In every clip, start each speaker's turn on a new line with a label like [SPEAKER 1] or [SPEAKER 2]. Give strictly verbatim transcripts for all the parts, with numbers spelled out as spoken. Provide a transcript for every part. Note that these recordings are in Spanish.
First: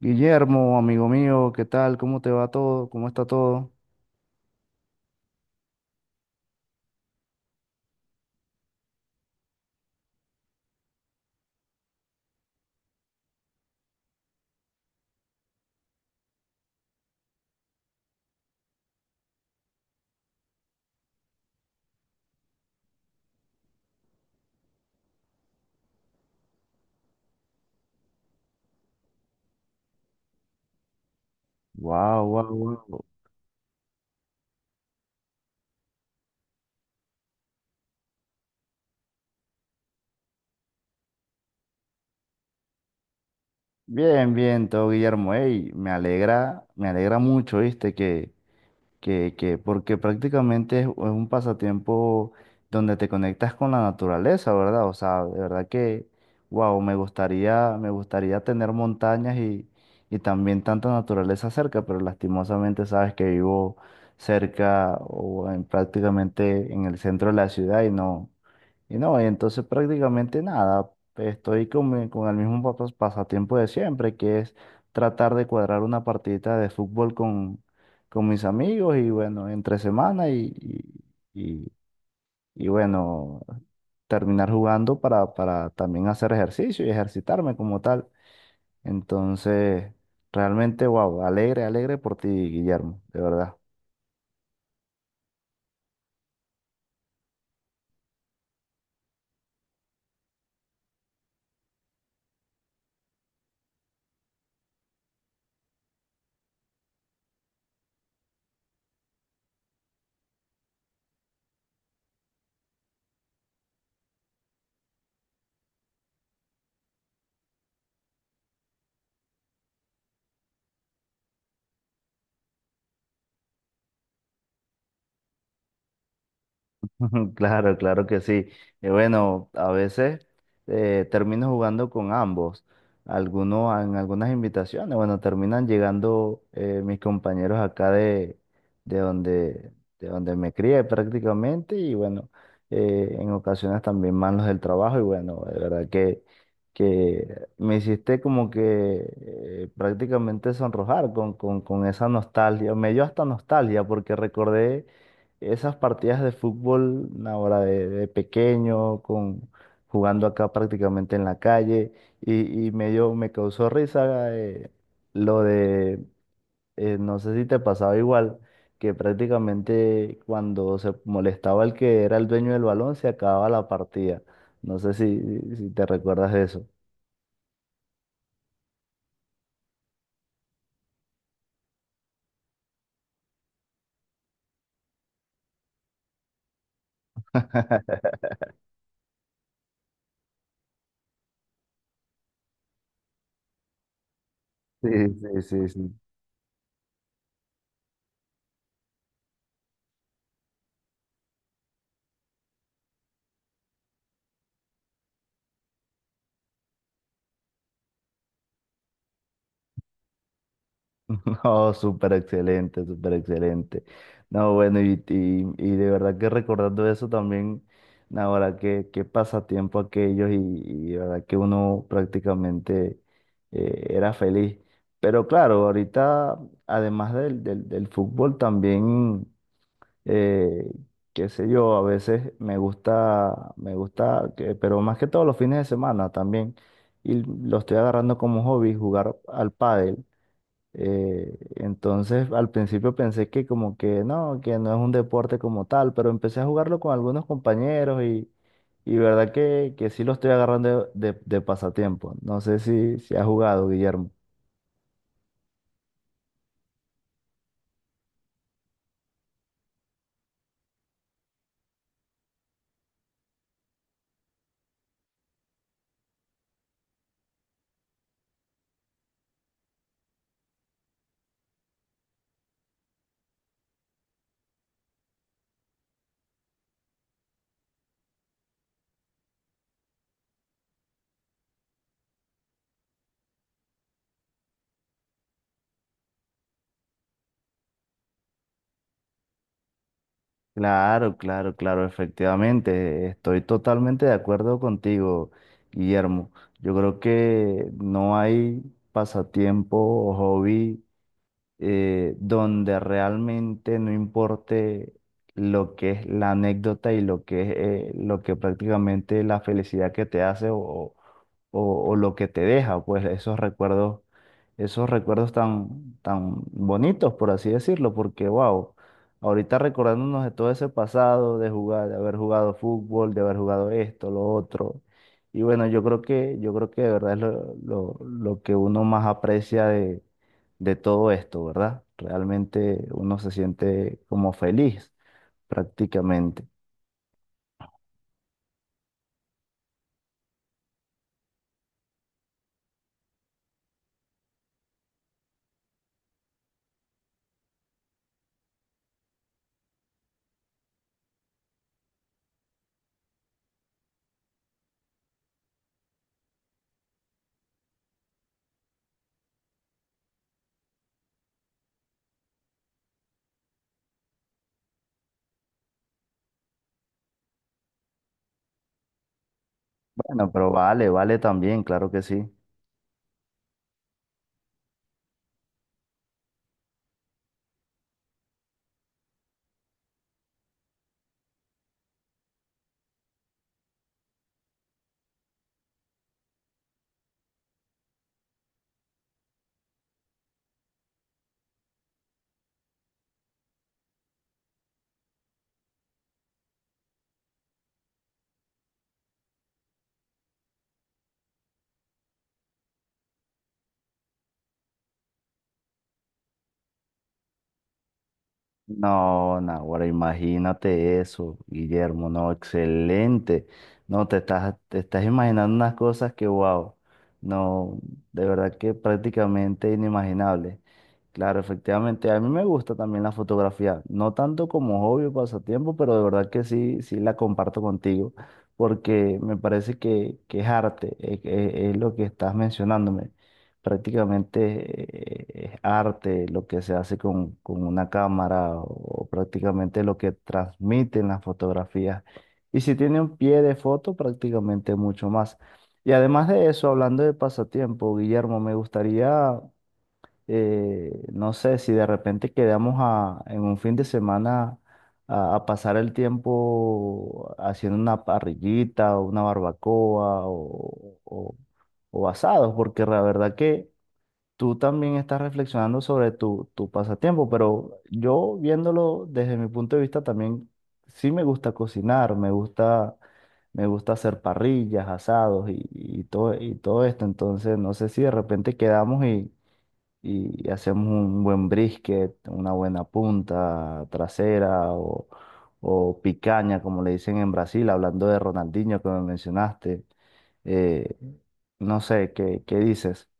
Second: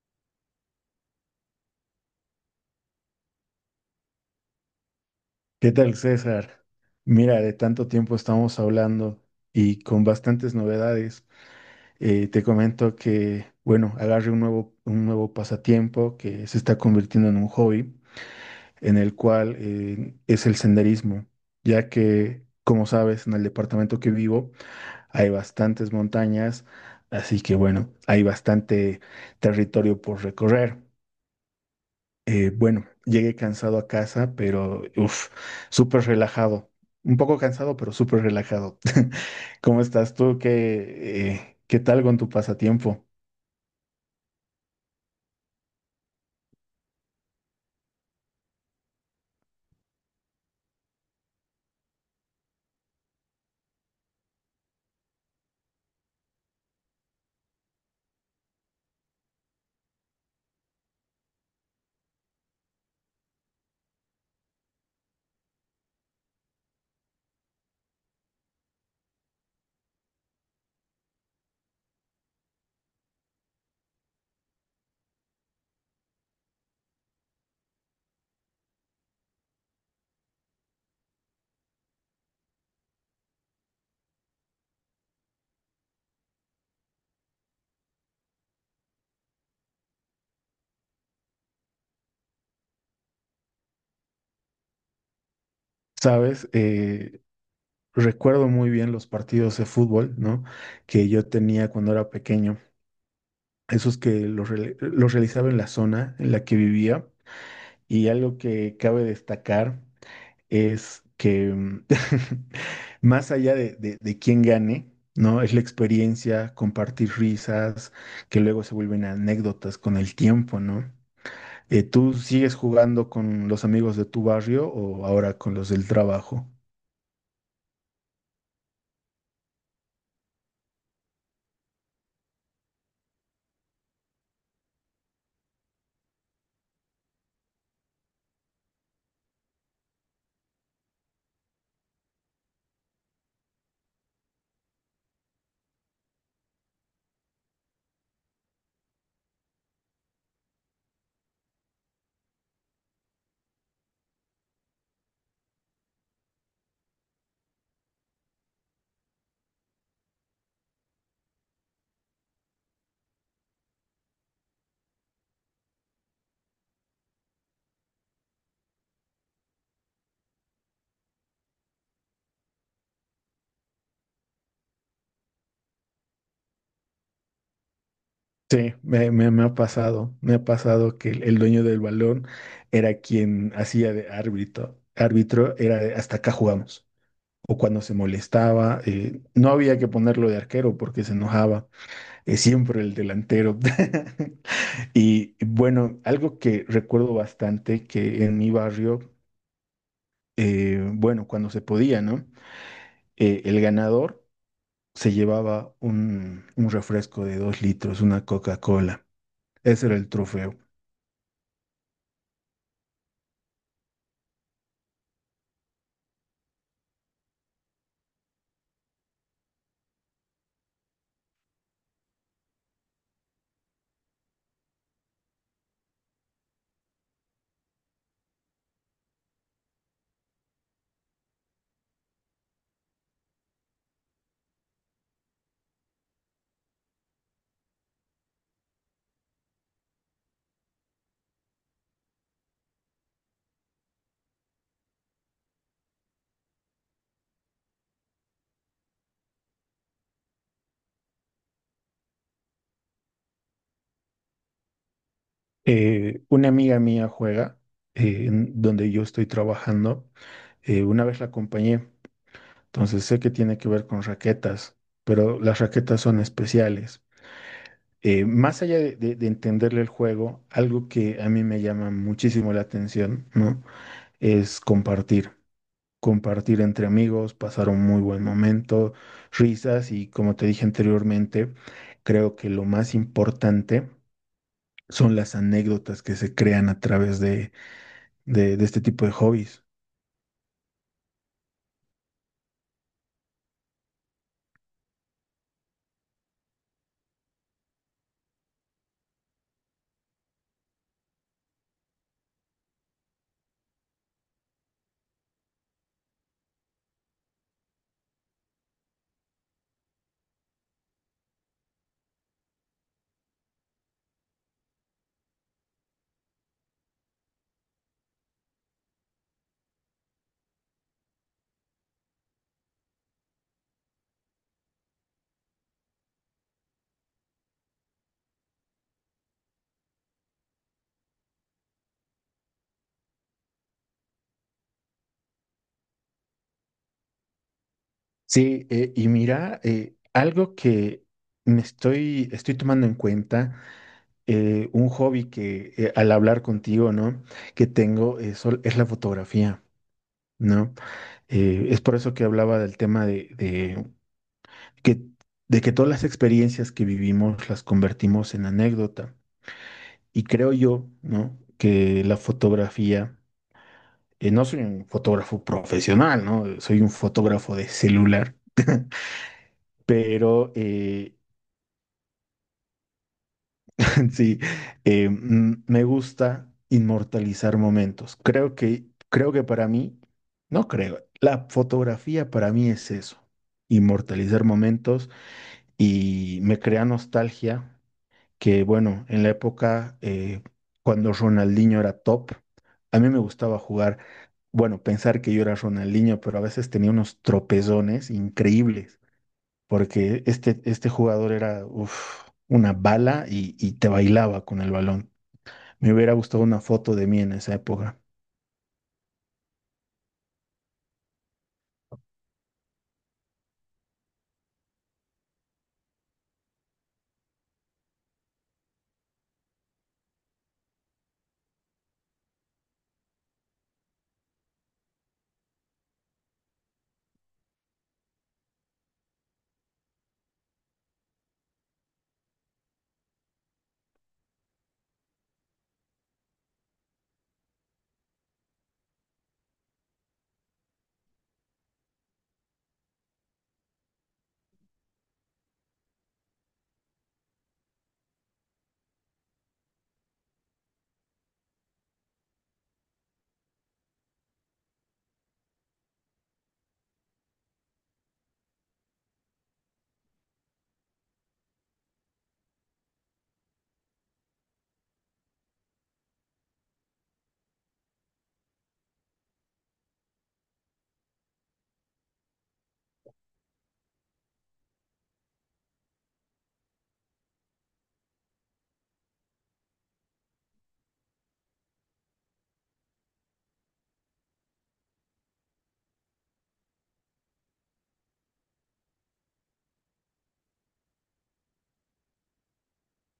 [SPEAKER 1] Guillermo, amigo mío, ¿qué tal? ¿Cómo te va todo? ¿Cómo está todo?
[SPEAKER 2] ¿Qué tal, César? Mira, de tanto tiempo estamos hablando y con bastantes novedades. Eh, te comento que, bueno, agarré un nuevo, un nuevo pasatiempo que se está convirtiendo en un hobby, en el cual eh, es el senderismo, ya que, como sabes, en el departamento que vivo hay bastantes montañas, así que, bueno, hay bastante territorio por recorrer.
[SPEAKER 1] Wow,
[SPEAKER 2] Eh,
[SPEAKER 1] wow,
[SPEAKER 2] bueno,
[SPEAKER 1] wow.
[SPEAKER 2] llegué cansado a casa, pero uff, súper relajado. Un poco cansado, pero súper relajado. ¿Cómo estás tú? ¿Qué, eh, Qué tal con tu pasatiempo?
[SPEAKER 1] Bien, bien, todo, Guillermo. Ey, me alegra, me alegra mucho, ¿viste? Que, que, que, porque prácticamente es, es un pasatiempo donde te conectas con la naturaleza, ¿verdad? O sea, de verdad que, wow, me gustaría, me gustaría tener montañas y, y también tanta naturaleza cerca, pero lastimosamente sabes que vivo cerca o en, prácticamente en el centro de la ciudad y no. Y no, y entonces prácticamente nada, estoy con, mi- con el mismo pas- pasatiempo de siempre, que es tratar de cuadrar una partidita de fútbol con, con mis amigos y bueno, entre semana y, y, y- y, bueno, terminar jugando para, para también hacer ejercicio y ejercitarme como tal. Entonces, realmente, wow, alegre, alegre por ti, Guillermo, de verdad.
[SPEAKER 2] Sabes, eh, recuerdo muy bien los partidos de fútbol, ¿no? Que yo tenía cuando era pequeño. Esos que los, reali- los realizaba en la zona en la que vivía. Y algo que cabe destacar es que mm, más allá de, de, de quién gane, ¿no? Es la experiencia, compartir risas, que luego se vuelven anécdotas con el tiempo, ¿no? Eh, ¿tú sigues jugando con los amigos de tu barrio o ahora con los del trabajo?
[SPEAKER 1] Claro, claro que sí. Eh, bueno, a veces eh, termino jugando con ambos. Algunos, en algunas invitaciones, bueno, terminan llegando eh, mis compañeros acá de, de donde, de donde me crié prácticamente y bueno, eh, en ocasiones también manos del trabajo y bueno, de verdad que, que me hiciste como que eh, prácticamente sonrojar con, con, con esa nostalgia. Me dio hasta nostalgia porque recordé esas partidas de fútbol ahora de, de pequeño, con, jugando acá prácticamente en la calle, y, y me dio- me causó risa eh, lo de, eh, no sé si te pasaba igual, que prácticamente cuando se molestaba el que era el dueño del balón, se acababa la partida. No sé si, si te recuerdas de eso.
[SPEAKER 2] Sí, me, me- me ha pasado, me ha pasado que el, el dueño del balón era quien hacía de árbitro, árbitro era de, hasta acá jugamos. O cuando se molestaba, eh, no había que ponerlo de arquero porque se enojaba. Es siempre el delantero.
[SPEAKER 1] Sí,
[SPEAKER 2] Y
[SPEAKER 1] sí, sí, sí.
[SPEAKER 2] bueno, algo que recuerdo bastante que en mi barrio, eh, bueno, cuando se podía, ¿no? Eh, el ganador se llevaba un, un refresco de dos litros, una Coca-Cola. Ese era el trofeo.
[SPEAKER 1] No, súper excelente, súper excelente. No, bueno, y, y, y de verdad que recordando eso también, ahora qué, qué pasatiempo aquellos y, y de verdad que uno prácticamente eh, era feliz. Pero claro, ahorita, además del, del, del fútbol, también, eh, qué sé yo, a veces me gusta, me gusta, que- pero más que todo los fines de semana también, y lo estoy agarrando como hobby, jugar al pádel. Eh, entonces, al principio pensé que como que no, que no es un deporte como tal, pero empecé a jugarlo con algunos compañeros y, y verdad que, que sí lo estoy agarrando de, de- de pasatiempo. No sé si, si has jugado, Guillermo.
[SPEAKER 2] Eh, una amiga mía juega, eh, en donde yo estoy trabajando. Eh, una vez la acompañé, entonces sé que tiene que ver con raquetas, pero las raquetas son especiales. Eh, más allá de, de- de entenderle el juego, algo que a mí me llama muchísimo la atención, ¿no? Es compartir, compartir entre amigos, pasar un muy buen momento, risas y como te dije anteriormente, creo que lo más importante son las anécdotas que se crean a través de, de- de este tipo de hobbies.
[SPEAKER 1] Claro, claro, claro, efectivamente, estoy totalmente de acuerdo contigo, Guillermo. Yo creo que no hay pasatiempo o hobby, eh, donde realmente no importe lo que es la anécdota y lo que es eh, lo que prácticamente la felicidad que te hace o, o, o lo que te deja, pues esos recuerdos, esos recuerdos tan, tan bonitos, por así decirlo, porque wow, ahorita recordándonos de todo ese pasado, de jugar, de haber jugado fútbol, de haber jugado esto, lo otro. Y bueno, yo creo que, yo creo que de verdad es lo, lo, lo que uno más aprecia de, de todo esto, ¿verdad? Realmente uno se siente como feliz prácticamente.
[SPEAKER 2] Sí, eh, y mira, eh, algo que me estoy, estoy tomando en cuenta. Eh, un hobby que eh, al hablar contigo, ¿no? Que tengo eh, sol- es la fotografía, ¿no? Eh, es por eso que hablaba del tema de, de que, de que todas las experiencias que vivimos las convertimos en anécdota. Y creo yo, ¿no? Que la fotografía, eh, no soy un fotógrafo profesional, ¿no? Soy un fotógrafo de celular,
[SPEAKER 1] Bueno, pero
[SPEAKER 2] pero
[SPEAKER 1] vale,
[SPEAKER 2] eh,
[SPEAKER 1] vale también, claro que sí.
[SPEAKER 2] sí, eh, mm, me gusta inmortalizar momentos. Creo que, creo que para mí, no creo, la fotografía para mí es eso, inmortalizar momentos y me crea nostalgia que, bueno, en la época eh, cuando Ronaldinho era top, a mí me gustaba jugar, bueno, pensar que yo era Ronaldinho, pero a veces tenía unos tropezones increíbles porque este, este jugador era uf, una bala y, y te bailaba con el balón. Me hubiera gustado una foto de mí en esa época.
[SPEAKER 1] No, ahora imagínate eso, Guillermo, no, excelente. No, te estás, te estás imaginando unas cosas que, wow, no, de verdad que prácticamente inimaginable. Claro, efectivamente, a mí me gusta también la fotografía, no tanto como hobby o pasatiempo, pero de verdad que sí, sí la comparto contigo, porque me parece que, que es arte, es, es- es lo que estás mencionándome prácticamente. Eh, es arte lo que se hace con, con una cámara o, prácticamente lo que transmiten las fotografías. Y si tiene un pie de foto, prácticamente mucho más. Y además de eso, hablando de pasatiempo, Guillermo, me gustaría, eh, no sé, si de repente quedamos a- en un fin de semana a, a pasar el tiempo haciendo una parrillita o una barbacoa o, o- o asados, porque la verdad que tú también estás reflexionando sobre tu, tu pasatiempo, pero yo viéndolo desde mi punto de vista también, sí me gusta cocinar, me gusta, me gusta hacer parrillas, asados y, y todo, y todo esto. Entonces, no sé si de repente quedamos y, y hacemos un buen brisket, una buena punta trasera o, o picaña, como le dicen en Brasil, hablando de Ronaldinho que me mencionaste. Eh, no sé, ¿qué, qué dices?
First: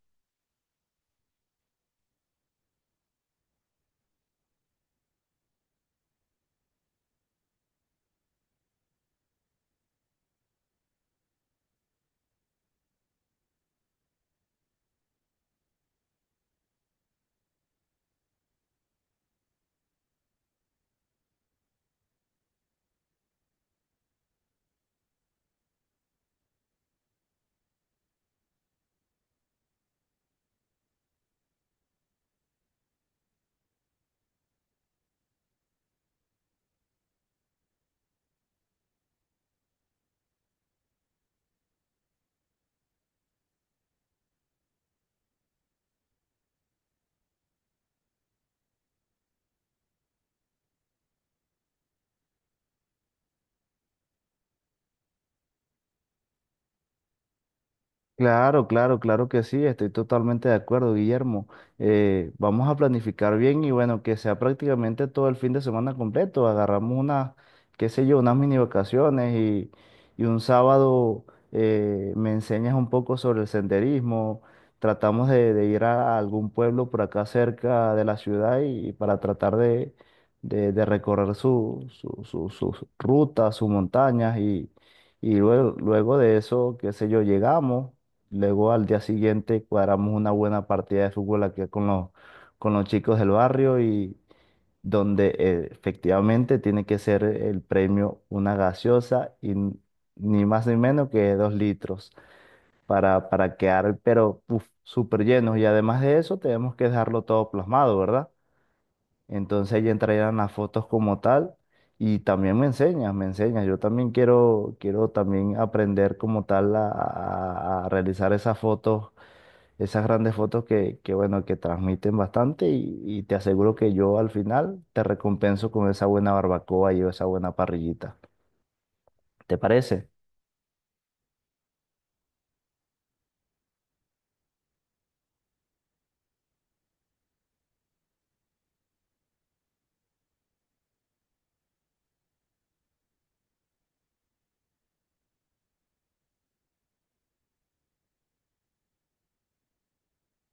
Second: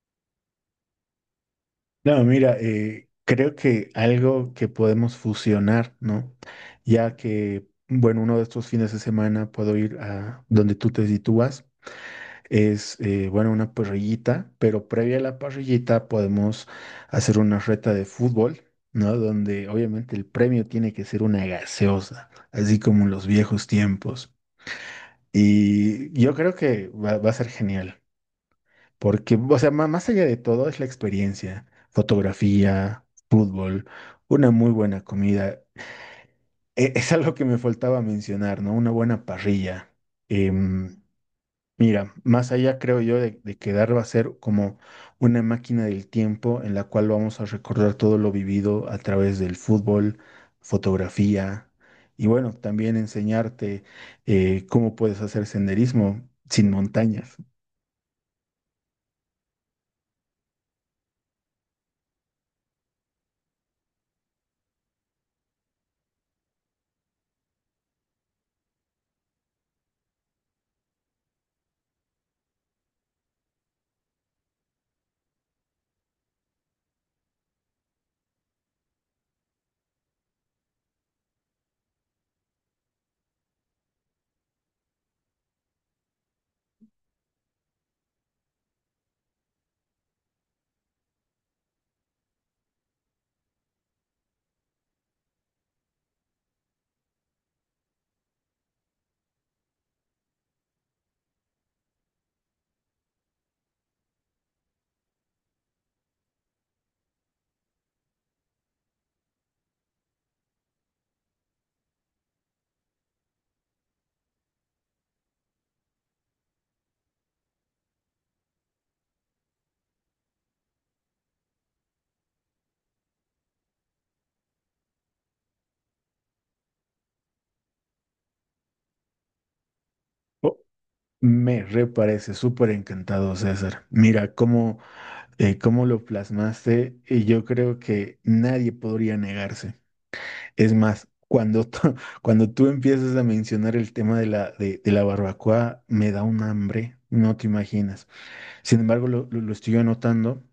[SPEAKER 2] No, mira, eh, creo que algo que podemos fusionar, ¿no? Ya que, bueno, uno de estos fines de semana puedo ir a donde tú te sitúas, es, eh, bueno, una parrillita, pero previa a la parrillita podemos hacer una reta de fútbol, ¿no? Donde obviamente el premio tiene que ser una gaseosa así como en los viejos tiempos. Y yo creo que va, va a ser genial, porque, o sea, ma- más allá de todo es la experiencia, fotografía, fútbol, una muy buena comida. E- Es algo que me faltaba mencionar, ¿no? Una buena parrilla. em, Mira, más allá creo yo de, de quedar va a ser como una máquina del tiempo en la cual vamos a recordar todo lo vivido a través del fútbol, fotografía y bueno, también enseñarte eh, cómo puedes hacer senderismo sin montañas.
[SPEAKER 1] Claro, claro, claro que sí, estoy totalmente de acuerdo, Guillermo. Eh, vamos a planificar bien y bueno, que sea prácticamente todo el fin de semana completo. Agarramos unas, qué sé yo, unas mini vacaciones y, y un sábado eh, me enseñas un poco sobre el senderismo. Tratamos de, de ir a algún pueblo por acá cerca de la ciudad y, para tratar de, de- de recorrer su, su- su- sus rutas, sus montañas y, y luego, luego de eso, qué sé yo, llegamos. Luego al día siguiente cuadramos una buena partida de fútbol aquí con los, con los chicos del barrio y donde eh, efectivamente tiene que ser el premio una gaseosa y n- ni más ni menos que dos litros para, para quedar, pero uf, súper llenos. Y además de eso tenemos que dejarlo todo plasmado, ¿verdad? Entonces ahí entrarían las fotos como tal y también me enseñas, me enseñas. Yo también quiero, quiero también aprender como tal a, a a realizar esas fotos, esas grandes fotos que, que, bueno, que transmiten bastante y, y te aseguro que yo al final te recompenso con esa buena barbacoa y esa buena parrillita. ¿Te parece?
[SPEAKER 2] Oh, me reparece súper encantado, César. Mira cómo, eh, cómo lo plasmaste y yo creo que nadie podría negarse. Es más, cuando, tú- cuando tú empiezas a mencionar el tema de la, de, de la barbacoa, me da un hambre, no te imaginas. Sin embargo, lo, lo- lo estoy anotando,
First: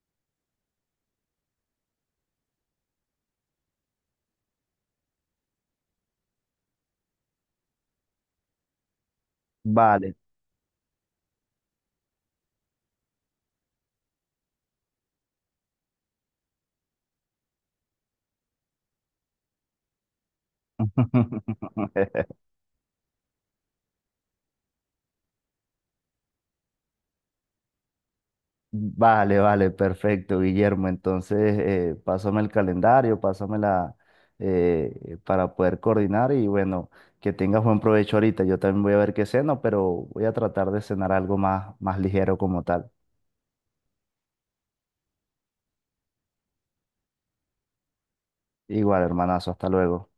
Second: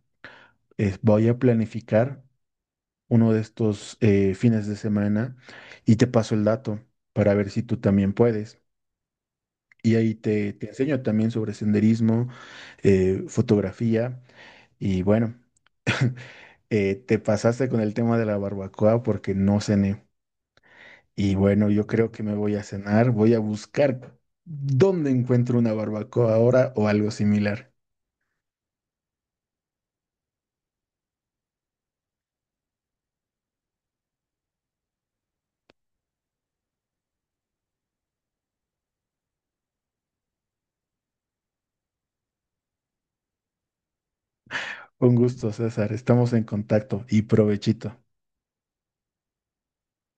[SPEAKER 2] es, voy a planificar uno de estos eh, fines de semana y te paso el dato para ver si tú también puedes. Y
[SPEAKER 1] Vale.
[SPEAKER 2] ahí te, te enseño también sobre senderismo, eh, fotografía y bueno, eh, te pasaste con el tema de la barbacoa porque no cené. Y bueno, yo creo que me voy a cenar, voy a buscar dónde encuentro una barbacoa ahora o algo similar.
[SPEAKER 1] Vale, vale, perfecto, Guillermo. Entonces, eh, pásame el calendario, pásame la, eh, para poder coordinar y bueno, que tengas buen provecho ahorita. Yo también voy a ver qué ceno, pero voy a tratar de cenar algo más, más ligero como tal.
[SPEAKER 2] Un gusto, César, estamos en contacto y provechito.
[SPEAKER 1] Igual, hermanazo, hasta luego.